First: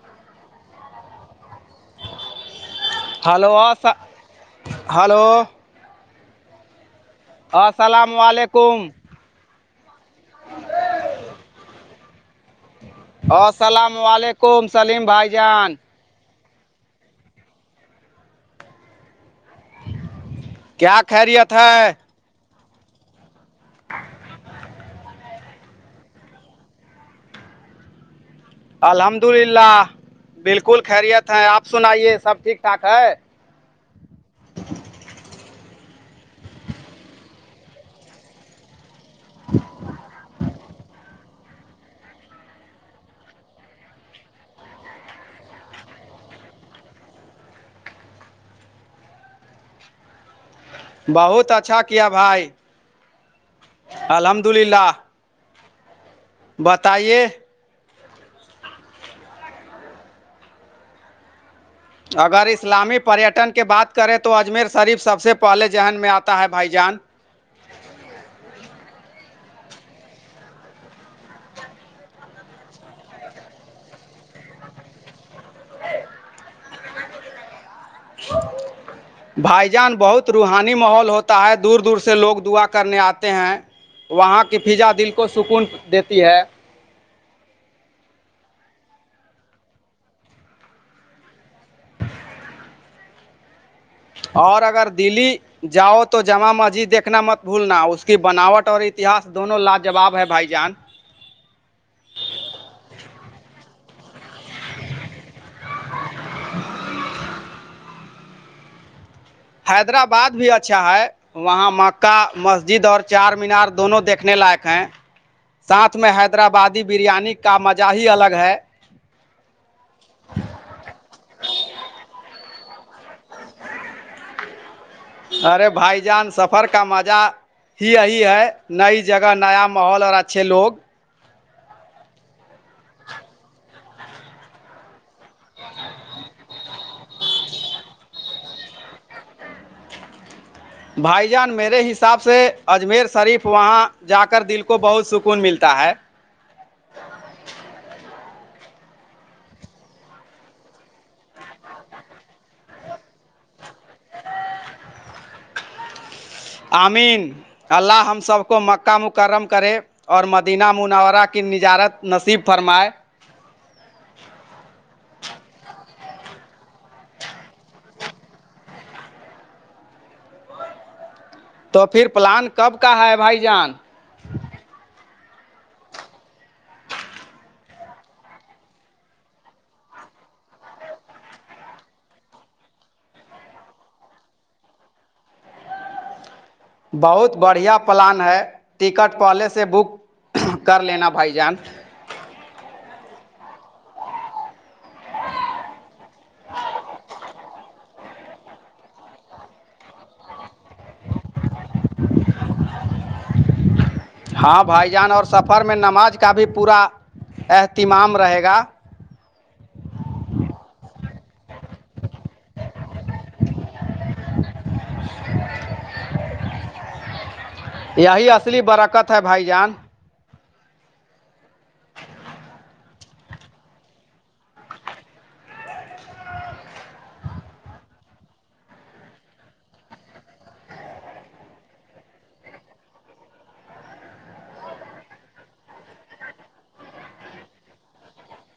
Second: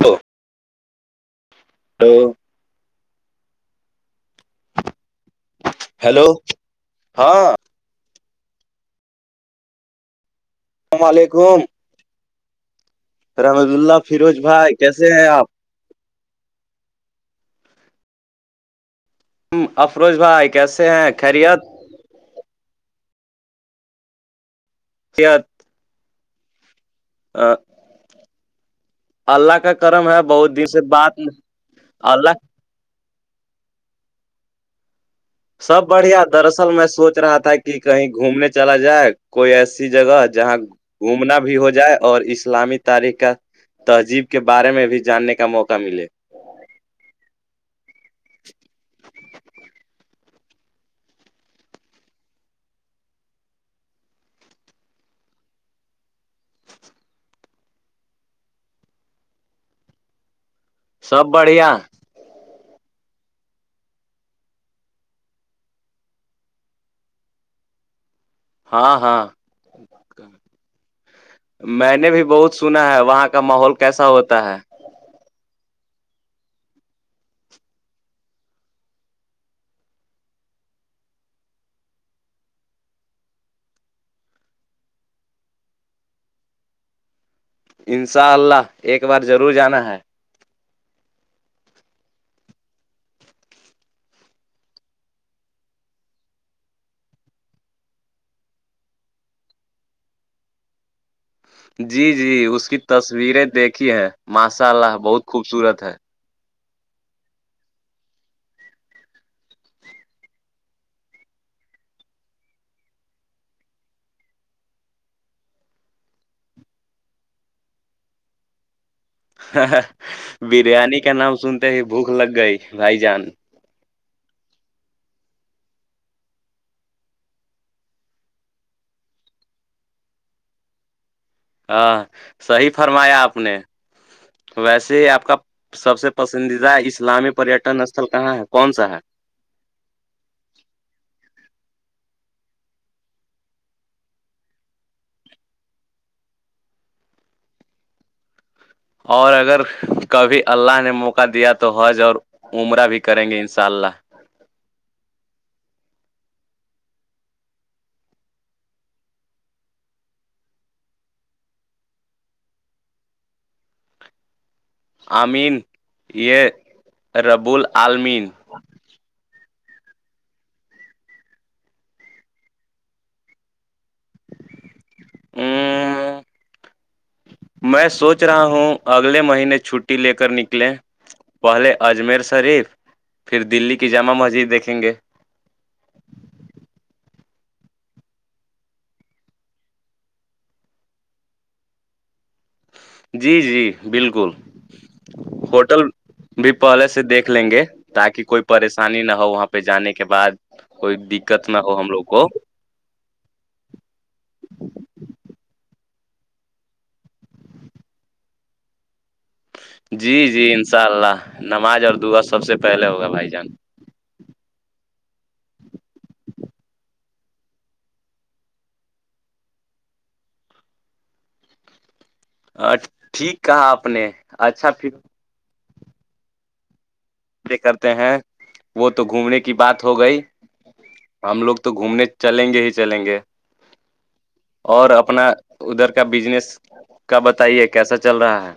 تو تو ہیلو آ ہلو ہیلو ہاں السلام علیکم السلام علیکم رحمد السلام اللہ فیروز علیکم بھائی سلیم کیسے ہیں بھائی آپ جان افروج بھائی کیسے کیا ہیں خیریت ہے کت آ الحمد کا للہ کرم ہے بہت دن بالکل سے بات خیریت ہیں آپ سنائیے اللہ سب ٹھیک ٹھاک ہے سب بڑھیا دراصل میں سوچ رہا تھا کہ کہیں گھومنے چلا جائے کوئی ایسی جگہ جہاں گھومنا بھی ہو جائے اور اسلامی تاریخ کا تہذیب کے بارے میں بھی جاننے کا موقع ملے بہت اچھا کیا بھائی الحمد للہ بتائیے سب بڑھیا اگر اسلامی پریٹن کی بات کریں تو اجمیر شریف سب سے پہلے ذہن میں آتا ہے بھائی جان ہاں ہاں میں نے بھی بہت سنا ہے وہاں کا ماحول کیسا ہوتا ہے ہ بھائی جان بہت روحانی ماحول ہوتا ہے دور دور سے لوگ دعا کرنے آتے ہیں وہاں کی فضا دل کو سکون دیتی ہے انشاء اللہ ایک بار ضرور جانا ہے اور اگر دلی جاؤ تو جامع مسجد دیکھنا مت بھولنا اس کی بناوٹ اور اتہس دونوں لاجواب ہے بھائی جان جی جی اس کی تصویریں دیکھی ہے ماشاء اللہ بہت خوبصورت ہے حیدرآباد بھی اچھا ہے وہاں مکہ مسجد اور چار مینار دونوں دیکھنے لائق ہیں ساتھ میں حیدرآبادی بریانی کا مزہ ہی الگ ہے بریانی کا نام سنتے ہی بھوک لگ گئی بھائی جان ارے بھائی جان سفر کا مزہ ہی یہی ہے نئی جگہ نیا محول اور اچھے لوگ ہاں صحیح فرمایا آپ نے ویسے آپ کا سب سے پسندیدہ اسلامی پریٹن استھل کہاں ہے کون سا ہے بھائی جان میرے حساب سے اجمیر شریف وہاں جا کر دل کو بہت سکون ملتا ہے اور اگر کبھی اللہ نے موقع دیا تو حض اور عمرہ بھی کریں گے ان شاء اللہ آمین اللہ ہم سب کو مکہ مکرم کرے اور مدینہ منورہ کی نجارت نصیب فرمائے امین یہ ربول علمین تو پھر پلان کب کا ہے بھائی جان ہ میں سوچ رہا ہوں اگلے مہینے چھٹی لے کر نکلیں پہلے اجمیر شریف پھر دلی کی جامع مسجد دیکھیں گے بہت بڑھیا پلان ہے ٹکٹ پہلے سے بک کر لینا بھائی جان جی جی بالکل ہوٹل بھی پہلے سے دیکھ لیں گے تاکہ کوئی پریشانی نہ ہو وہاں پہ جانے کے بعد کوئی دقت نہ ہو ہم لوگ کو ہاں بھائی جان اور سفر میں نماز کا بھی پورا اہتمام رہے گا جی جی ان شاء اللہ نماز اور دعا سب سے پہلے ہوگا بھائی جان یہی اصلی برکت ہے بھائی جان ٹھیک کہا آپ نے اچھا فی کرتے ہیں وہ تو گھومنے کی بات ہو گئی ہم لوگ تو گھومنے چلیں گے ہی چلیں گے اور اپنا ادھر کا بجنس کا بتائیے کیسا چل رہا ہے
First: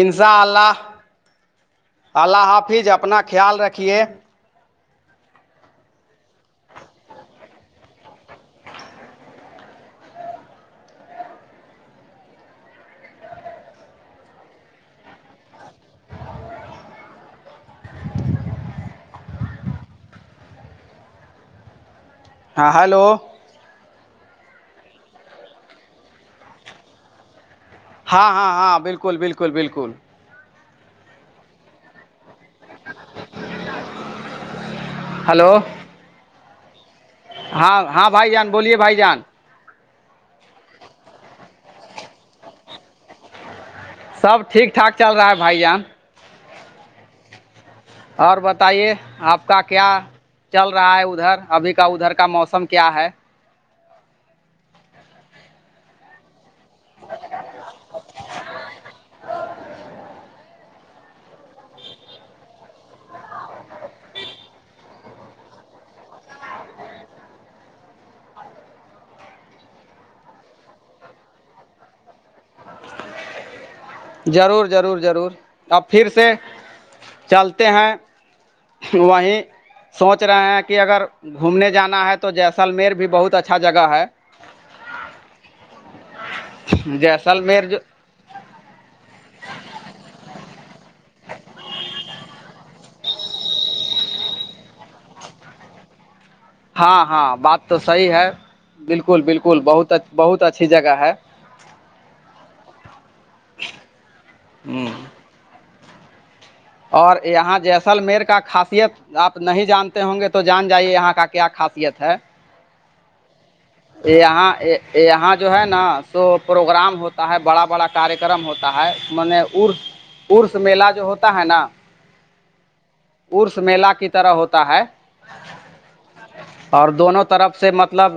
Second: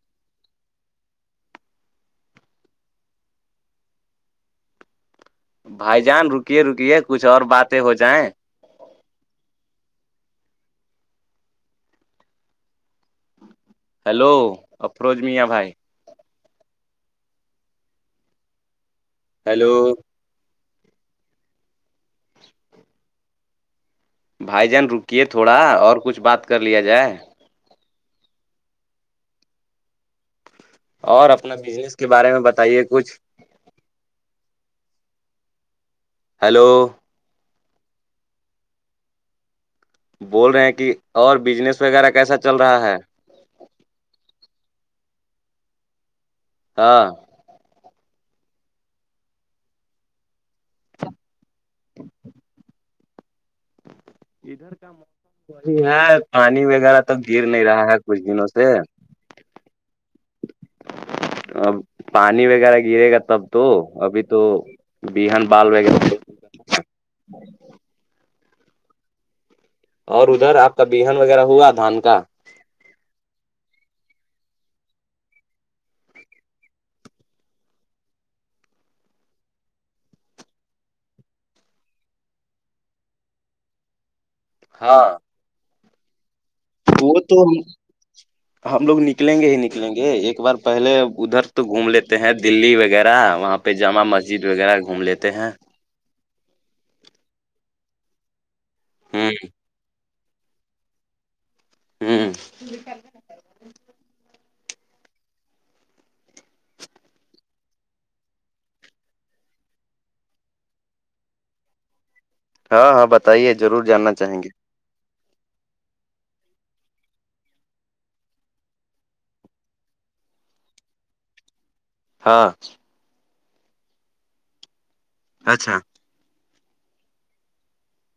انساء اللہ اللہ حافظ اپنا خیال رکھیے بھائی جان رکیے رکیے کچھ اور باتیں ہو جائیں ہیلو افروج میاں بھائی ہیلو ہاں ہلو بھائی جان رکیے تھوڑا اور کچھ بات کر لیا جائے ہاں ہاں ہاں بالکل بالکل بالکل اور اپنا بزنس کے بارے میں بتائیے کچھ ہلو ہیلو ہاں ہاں بھائی جان بولیے بھائی جان بول رہے ہیں کہ اور بجنس وغیرہ کیسا چل رہا ہے سب ٹھیک ٹھاک چل رہا ہے بھائی جان ہاں اور بتائیے آپ کا کیا چل رہا ہے ادھر ابھی کا ادھر کا موسم کیا ہے ادھر کام وہی ہے پانی وغیرہ تو گر نہیں رہا ہے کچھ دنوں سے [inaudible] اب پانی وغیرہ گرے گا تب تو ابھی تو بہن بال وغیرہ اور ادھر آپ کا بہن وغیرہ ہوا دھان کا ضرور ضرور ضرور اب پھر سے چلتے ہیں وہیں سوچ رہے ہیں کہ اگر گھومنے جانا ہے تو جیسلمیر بھی بہت اچھا جگہ ہے ہاں وہ جیسل تو میر جو ہم لوگ نکلیں گے ہی نکلیں گے ایک بار پہلے ادھر تو گھوم لیتے ہیں دللی وغیرہ وہاں پہ جامع مسجد وغیرہ گھوم لیتے ہیں ہاں ہاں بات تو صحیح ہے بالکل ہوں بالکل بہت بہت اچھی جگہ ہے ہوں ہوں اور یہاں جیسلمیر کا خاصیت آپ نہیں جانتے ہوں گے تو جان جائیے یہاں کا کیا خاصیت ہے ہاں ہاں بتائیے ضرور جاننا یہ چاہیں گے آ یہاں جو ہے نا سو پروگرام ہوتا ہے بڑا بڑا کاریہ کررم ہوتا ہے میں نےر ارس میلہ جو ہوتا ہے نا ہاں ارس میلہ کی طرح ہوتا ہے اچھا اور دونوں طرف سے مطلب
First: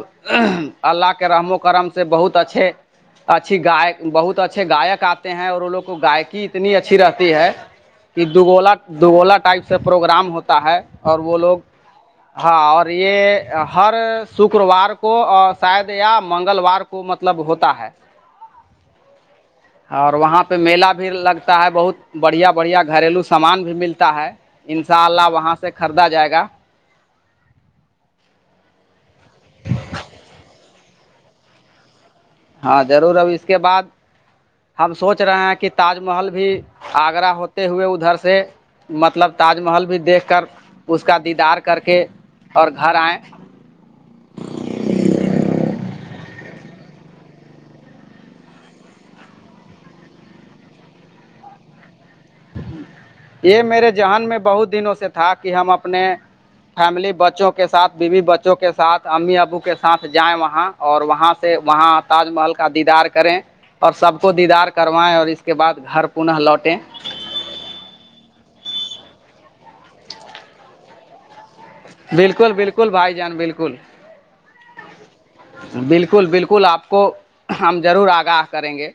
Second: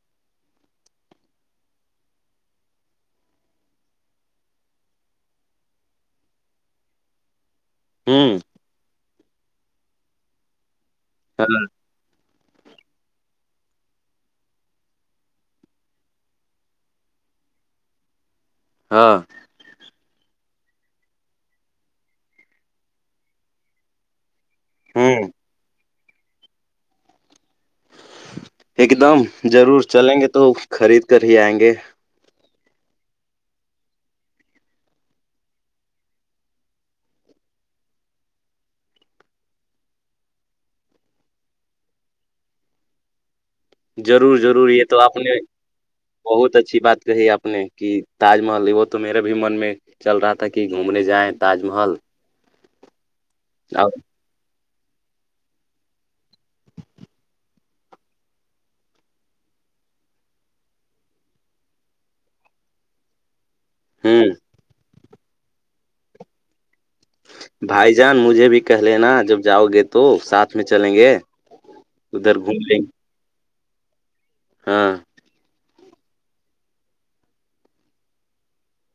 اللہ کے رحم و کرم سے بہت اچھے اچھی گ بہت اچھے گاک آتے ہیں اور ان لوگ کو گائکی اتنی اچھی رہتی ہے کہ ہوں دوگولا دوگولا ٹائپ سے پروگرام ہوتا ہے اور وہ لوگ ہاں اور یہ ہر شکروار کو کو شاید یا منگلوار کو مطلب ہوتا ہے ہاں اور وہاں پہ میلا بھی لگتا ہے بہت بڑھیا بڑھیا گھریلو سامان بھی ملتا ہے ان شاء ہوں اللہ وہاں سے خریدا جائے گا ایک دم ضرور چلیں گے تو خرید کر ہی آئیں گے ہاں ضرور اب اس کے بعد ہم سوچ رہے ہیں کہ تاج محل بھی آگرہ ہوتے ہوئے ادھر سے مطلب تاج محل بھی دیکھ کر اس کا دیدار کر کے اور گھر آئے ضرور ضرور یہ تو آپ نے بہت اچھی بات کہی آپ نے کہ تاج محل وہ تو میرے بھی من میں چل رہا تھا کہ گھومنے جائیں تاج محل یہ میرے ذہن میں بہت دنوں سے تھا کہ ہم اپنے فیملی بچوں کے سھ بیوی بچوں کے ساتھ امی ابو کےاتھ جائ وہاں اور وہاں سے وہاں تاج محل کا دیدار کریں اور سب ہ کو دیدار کروائیں اور اس کے بد گھر پن لوٹیں بھائی جان مجھے بھی کہ لینا جب جاؤ گے تو ساتھ میں چلیں گے ادھر بالکل گھوم لیں بالکل بھائی جان بالکل ہاں بالکل بالکل آپ کو ہم ضرور آگاہ کریں گے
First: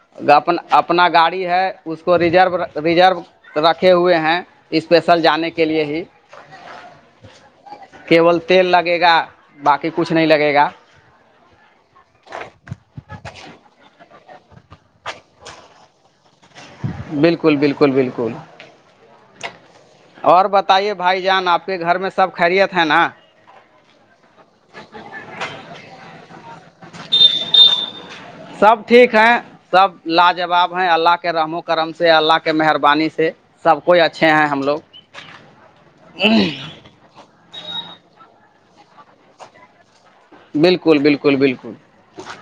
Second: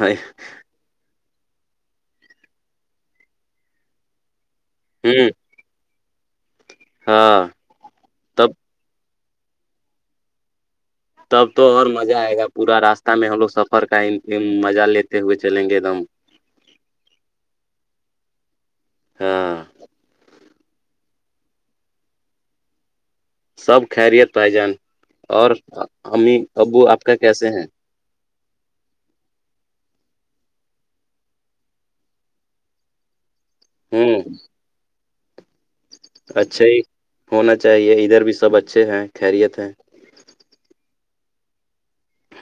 ہ اگر اپن اپنا گاڑی ہے اس کو ریزر ریزرو رکھے ہوئے ہیں اسپیشل جانے کے کے لیے ہی ہاں کیول تب تیل لگے گا باقی کچھ نہیں لگے گا تب تو اور مزہ آئے گا پورا راستہ میں ہم لوگ سفر کا مزہ لیتے ہوئے چلیں گے ایک دم بالکل بالکل بالکل ہاں اور بتائیے بھائی جان آپ کے گھر میں سب خیریت ہے نا سب خیریت پائی جان اور امی ابو آپ کا کیسے ہیں سب ٹھیک ہیں سب لاجواب ہیں اللہ کے رحم و کرم سے اللہ کے مہربانی سے سب کوئی اچھے ہیں ہم لوگ اچھے ہی ہونا چاہیے ادھر بھی سب اچھے ہیں خیریت ہیں بالکل بالکل بالکل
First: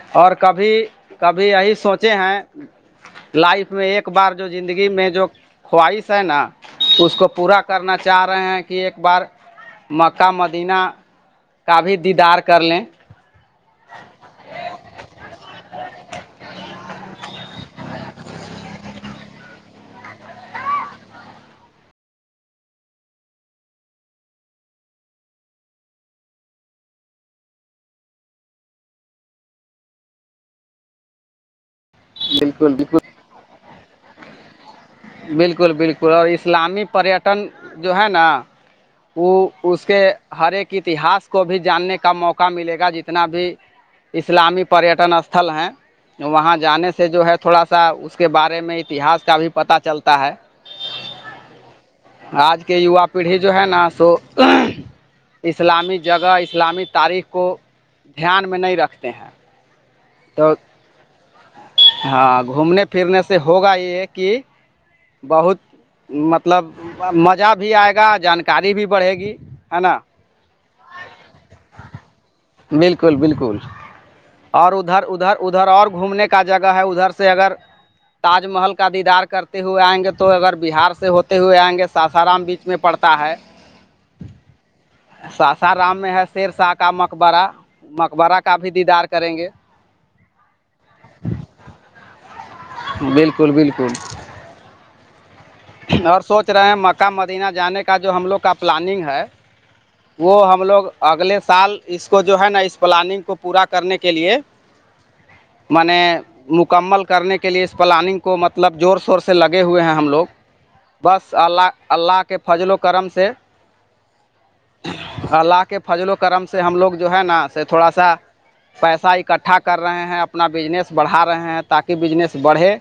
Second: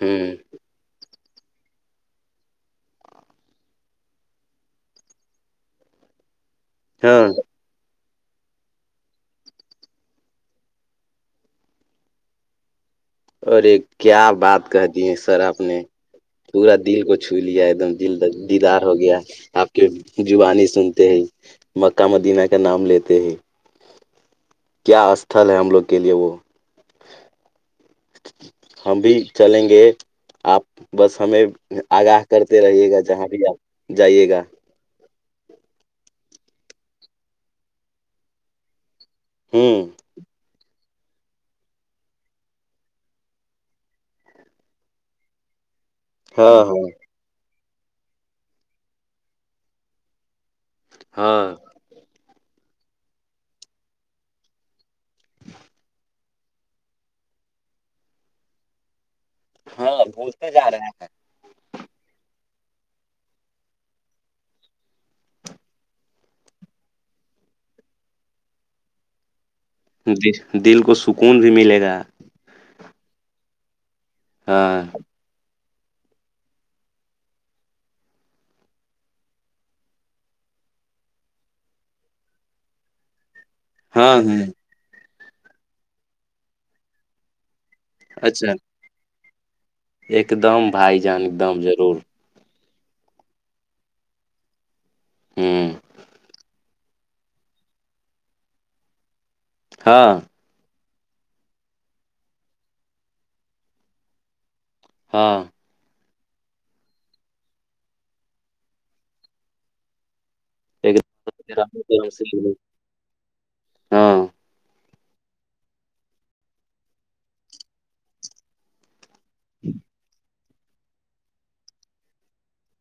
ہ اور کبھی کبھی یہی سوچے ہیں لائف میں ایک بار جو زندگی میں جو خواہش ہے نا اس ہاں کو پورا کرنا چاہ رہے ہیں کہ ایک بار مکہ مدینہ کا بھی دییدار کا کر لیں اور ایک کیا بات کہ دی ہے سر آپ نے پورا دل کو چھو لیا ایک دم دل دیدار ہو گیا آپ کی زبانی سنتے ہیں مکہ مدینہ کا نام لیتے ہیں کیا استھل ہے ہم لوگ کے لیے وہ ہم بھی چلیں گے آپ بس ہمیں آگاہ کرتے بالکل رہیے بالکل گا جہاں بھی آپ جائیے گا بالکل بالکل اور اسلامی پریٹن جو ہے نا وہ اس ہوں کے ہر ایک اتہاس کو بھی جاننے کا موقع ملے گا جتنا بھی اسلامی پریٹن اسھل ہیں ہاں وہاں ہاں جانے سے جو ہے تھوڑا سا اس کے بارے میں اتہاس کا بھی پتا چلتا ہے ہاں آج کے یوا پیڑھی جو ہے نا سو اسلامی جگہ اسلامی تاریخ کو دھیان میں نہیں رکھتے ہیں ہاں بھولتے تو جا رہا ہے ہاں گھومنے پھرنے سے ہوگا یہ کہ بہت مطلب مزہ بھی آئے گا جانکاری بھی بڑھے گی ہے نا دل کو سکون بھی ملے گا بالکل بالکل اور ہاں ادھر ادھر ادھر اور گھومنے کا جگہ ہے ادھر سے اگر تاج محل کا دیدار کرتے ہوئے آئیں گے تو اگر بہار سے ہوتے ہوئے آئیں گے ساسارام بیچ میں پڑتا ہے ہاں ہاں ساسارام میں ہے شیر شاہ کا مقبرہ مقبرہ اچھا کا بھی دیدار کریں گے ایک دم بھائی جان ایک دم ضرور بالکل بالکل ہوں اور سوچ رہے ہیں مکہ مدینہ جانے کا جو ہم لوگ کا پلاننگ ہے ہاں وہ ہم لوگ اگلے سال اس کو جو ہے نا اس پلاننگ کو پورا کرنے کے لیے ہاں میں نے مکمل کرنے کے لیے اس پلاننگ کو مطلب زور شور سے لگے ہوئے ہیں ہم لوگ ایک بس اللہ اللہ کے دم۔ فضل و کرم سے ہاں اللہ کے فضل و کرم سے ہم لوگ جو ہے نا تھوڑا سا پیسہ ایک اکٹھا کر رہے ہیں اپنا بزنس بڑھا رہے ہیں تاکہ بجنس بڑھے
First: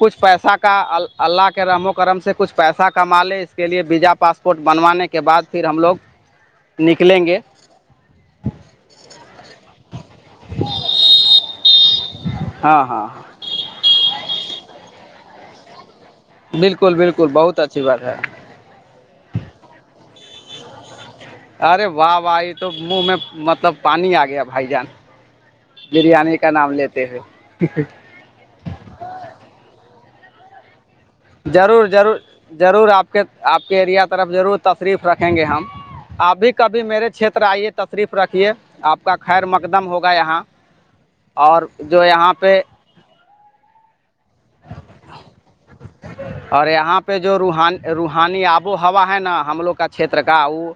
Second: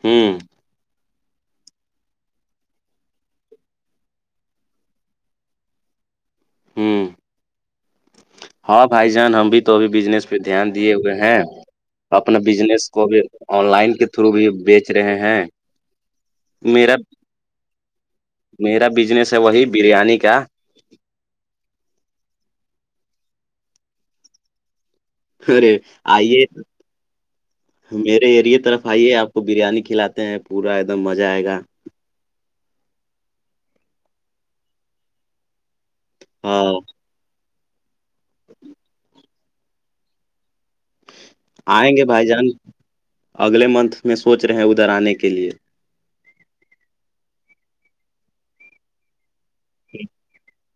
کچھ ہوں پیسہ کا اللہ کے رحمک کرم سے کچھ پیسہ کما لے اس کے لیے ویزا پاسپورٹ بنوانے کے بعد پھر ہم لوگ ہوں نکلیں گے ہاں بھائی جان ہم بھی تو ابھی بجنس پہ دھیان دیے ہوئے ہیں اپنا بزنس ہاں کو ہاں بھی آن لائن کے تھرو بھی بیچ رہے ہیں بالکل میرا بالکل بہت اچھی بات ہے میرا بزنس ہے وہی بریانی کا ارے واہ واہ یہ تو منہ میں مطلب پانی آ گیا بھائی جان ارے بریانی آئیے کا نام لیتے ہوئے میرے ایریے طرف آئیے آپ وہ بریانی کھلاتے ہیں پورا ایک دم مزہ آئے گا ضرور ضرور ضرور آپ کے آپ کے ایریا طرف ضرور تشریف رکھیں گے ہم ابھی ہاں کبھی میرے چھیتر آئیے تشریف رکھیے آپ کا خیر مقدم ہوگا یہاں اور آئیں جو گے بھائی یہاں جان پہ اگلے منتھ میں سوچ رہے ہیں ادھر آنے کے لیے اور یہاں پہ جو روح روحانی آب و ہوا ہے نا ہم لوگ کا چھیتر کا وہ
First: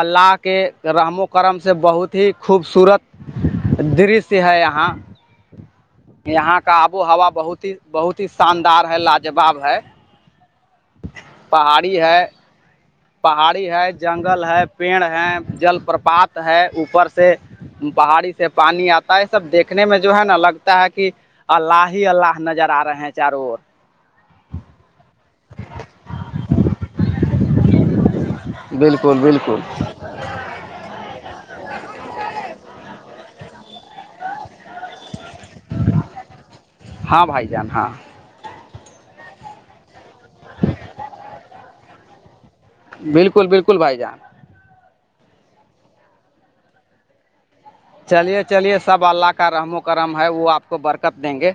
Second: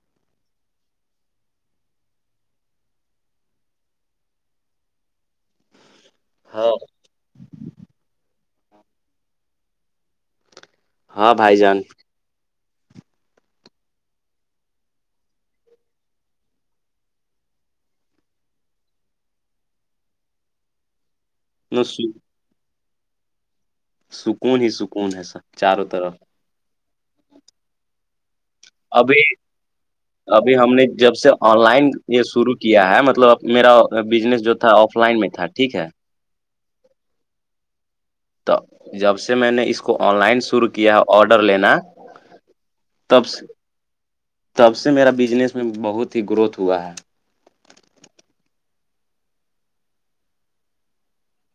اللہ کے رحم و کرم سے بہت ہی خوبصورت درشیہ ہے یہاں یہاں ہاں کا آب و ہوا بہت ہی بہت ہی شاندار ہے لاجواب ہے ہاں بھائی جان پہاڑی ہے پہاڑی ہے جنگل ہے پیڑ ہے جل پرپات ہے اوپر سے پہاڑی سے پانی آتا ہے یہ سب دیکھنے میں جو ہے نا لگتا ہے کہ اللہ ہی اللہ نظر آ رہے ہیں چاروں سکون ہی سکون ہے سر چاروں طرف ابھی بالکل بالکل ابھی ہم نے جب سے آن لائن یہ شروع کیا ہے مطلب میرا بزنس جو تھا آف لائن میں تھا ٹھیک ہے ہاں بھائی جان ہاں تو جب سے میں نے اس کو آن لائن شروع کیا آڈر لینا تب سے بالکل بالکل بھائی جان تب سے میرا بزنس میں بہت ہی گروتھ ہوا ہے چلیے چلیے سب اللہ کا رحم و کرم ہے وہ آپ کو برکت دیں گے